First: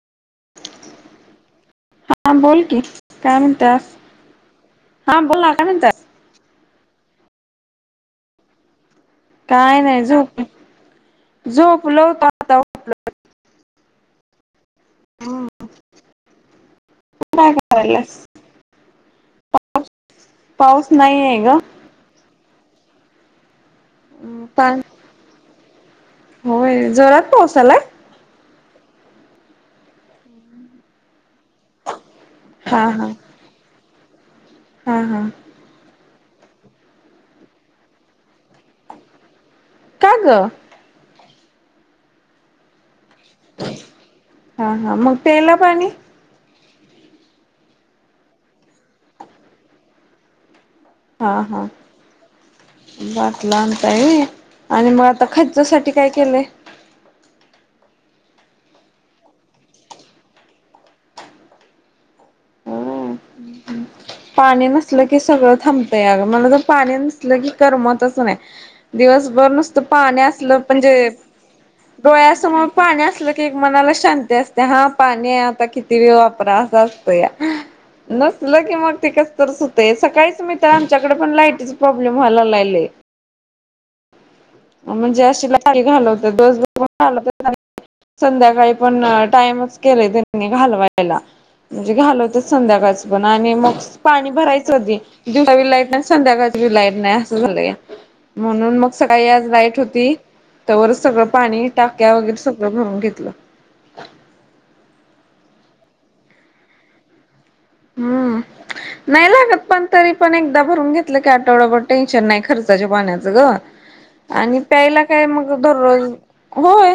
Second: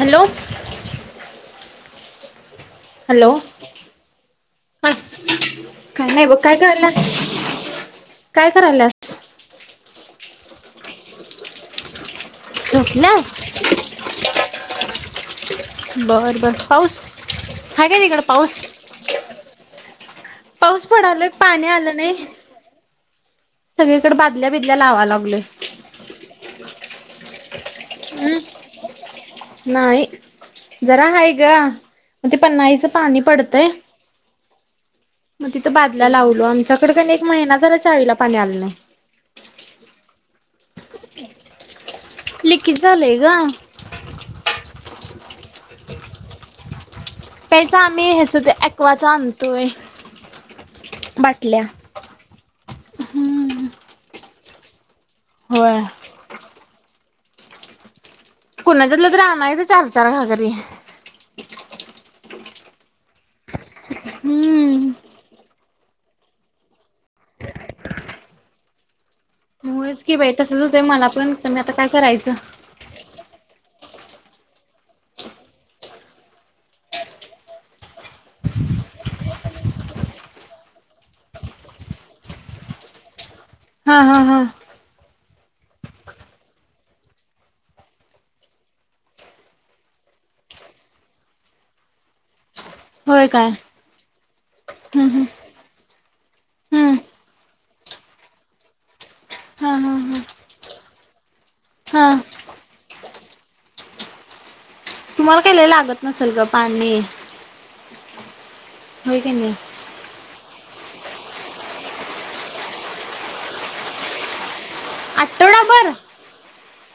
Hello. हा बोल की. हॅलो काय हा म्हणता? हा बोला ना काय म्हणता? नाही बघ काय करायल्यास? काय करायल्यास? काय नाही झोप झोपलो होतो. झोपल्यास? बर बर पाऊस? हाय काय तिकडं पाऊस? पाऊस नाही पडालोय आहे ग पाणी आलं नाही. सगळीकडे बादल्या बिदल्या लावा लागलोय. होय जोरात पाऊस आलाय? हम् नाही जरा हाय ग, मग ते हा पन्नाईचं हा पाणी पडतंय. हा हा. मग तिथं बादल्या लावलो. आमच्याकडं एक महिना झालं चाळीला पाणी आलं नाही. का ग? लिकेज् झालयं ग. हा हा मग प्यायला पाणी? प्यायचं आम्ही ह्याचं ते ॲक्वाचा आणतोय. हा हा बाटल्या बॉटल आणता व्हय? आणि मग आता होय खर्चासाठी काय केलंय? कुणाच्याला तर आणायचं चार चार घाघरी. हो पाणी हम्म नसलं की सगळं थांबतय अगं. मला तर पाणी नसलं की करमतच नाही. दिवसभर नुसतं होयच की पाणी बाई असलं तसच होतंय मला म्हणजे पण पण आता काय करायचं डोळ्यासमोर पाणी असलं की एक मनाला शांती असते, हा पाणी आता किती बी वापरा असं असतया. नसलं की मग ते कसं तरचं होतंय. सकाळीच मी तर आमच्याकडे पण लाईटीचा प्रॉब्लेम व्हायला लागलंय लई. हा हा हा. म्हणजे अशी लाईट घालवतात, दिवसभर पण घालवतात आणि संध्याकाळी पण टाईमच केलाय त्यांनी घालवायला म्हणजे घालवतेच संध्याकाळचं पण होय काय आणि मग पाणी भरायचं कधी हम्म दिवसा पण लाईट संध्याकाळची बी लाईट हम्म नाही असं झालंया. म्हणून मग सकाळी आज हम्म हा लाईट हा होती हा तवरच सगळं पाणी टाक्या हा वगैरे सगळं भरून घेतलं. तुम्हाला काही लई लागत नसलं ग पाणी? हम्म होय नाही की लागत पण तरी पण एकदा भरून घेतलं की, आठवडा भर टेन्शन नाही खर्चाच्या पाण्याचं ग. आणि प्यायला काय मग आठवडाभर दररोज, होय.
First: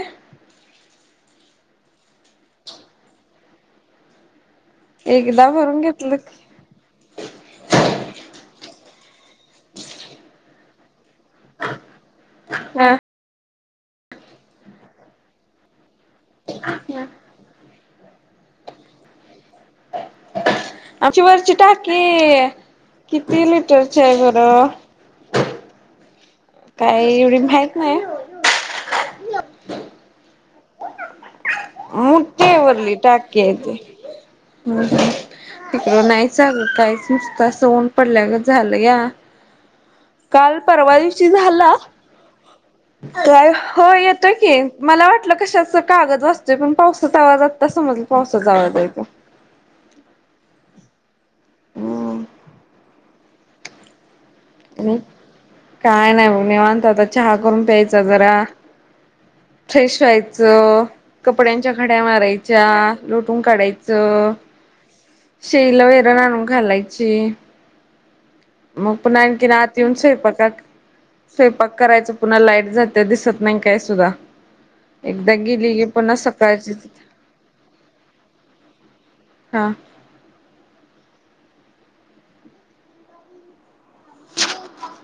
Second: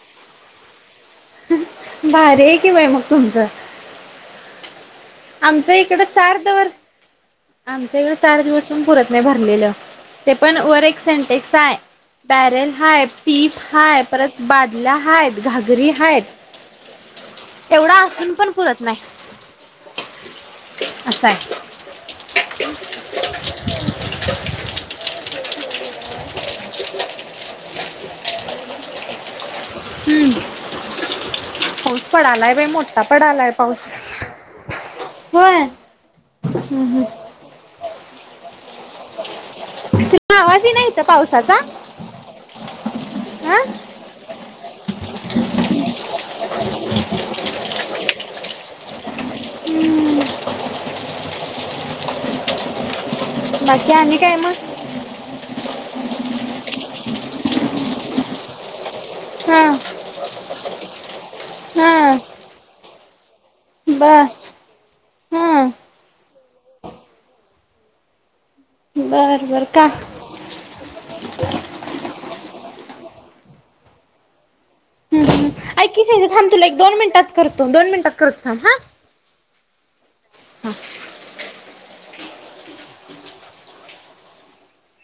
भारीय की बाय मग तुमचं. एकदा आमचं भरून इकडं घेतलं चार आमच्या इकडे चार दिवस पण पुरत नाही भरलेलं, ते पण वर एक सेंटेक्स चाय बॅरेल ह हाय, पीप हाय, परत बादला हायत, घागरी हाय. [unintelligible] एवढ असून पण पुरत नाही. आमची असं वरची आहे टाकी किती लिटरची आहे बरं? काय एवढी माहीत नाही. हम्म पाऊस मोठी पडालाय बाई मोठा पडालाय पाऊस. हम्म होय. तिकडं नाहीच अगं हम्म काहीच नाही हम्म नुस त असं ऊन पडल्यागत झालंया. तुला काल आवाज येईना परवा इथं दिवशी पावसाचा झाला, काय हा हो येतं की मला वाटलं कशाच कागद वाजतोय पण पावसाचा आवाज आता समजलं पावसाचा आवाज आहे तो. [unintelligible] बाकी आणि काय मग? काय नाही बघ निवांत आता चहा करून प्यायचा जरा. हा फ्रेश व्हायचं, कपड्यांच्या हा घड्या मारायच्या. लोटून बर काढायचं. हा शेळीला वैरण आणून घालायची मग पुन्हा बर की नाही बर आत का येऊन हम्म स्वयंपाक स्वयंपाक करायच पुन्हा लाईट जात्या दिसत नाही काय सुद्धा. एकदा हम्म. गेली की ऐक पुन्हा सायली थांब तुला सकाळची एक दोन मिनिटात करतो दोन मिनटात करतो थांब हां. हां. [unintelligible] [unintelligible]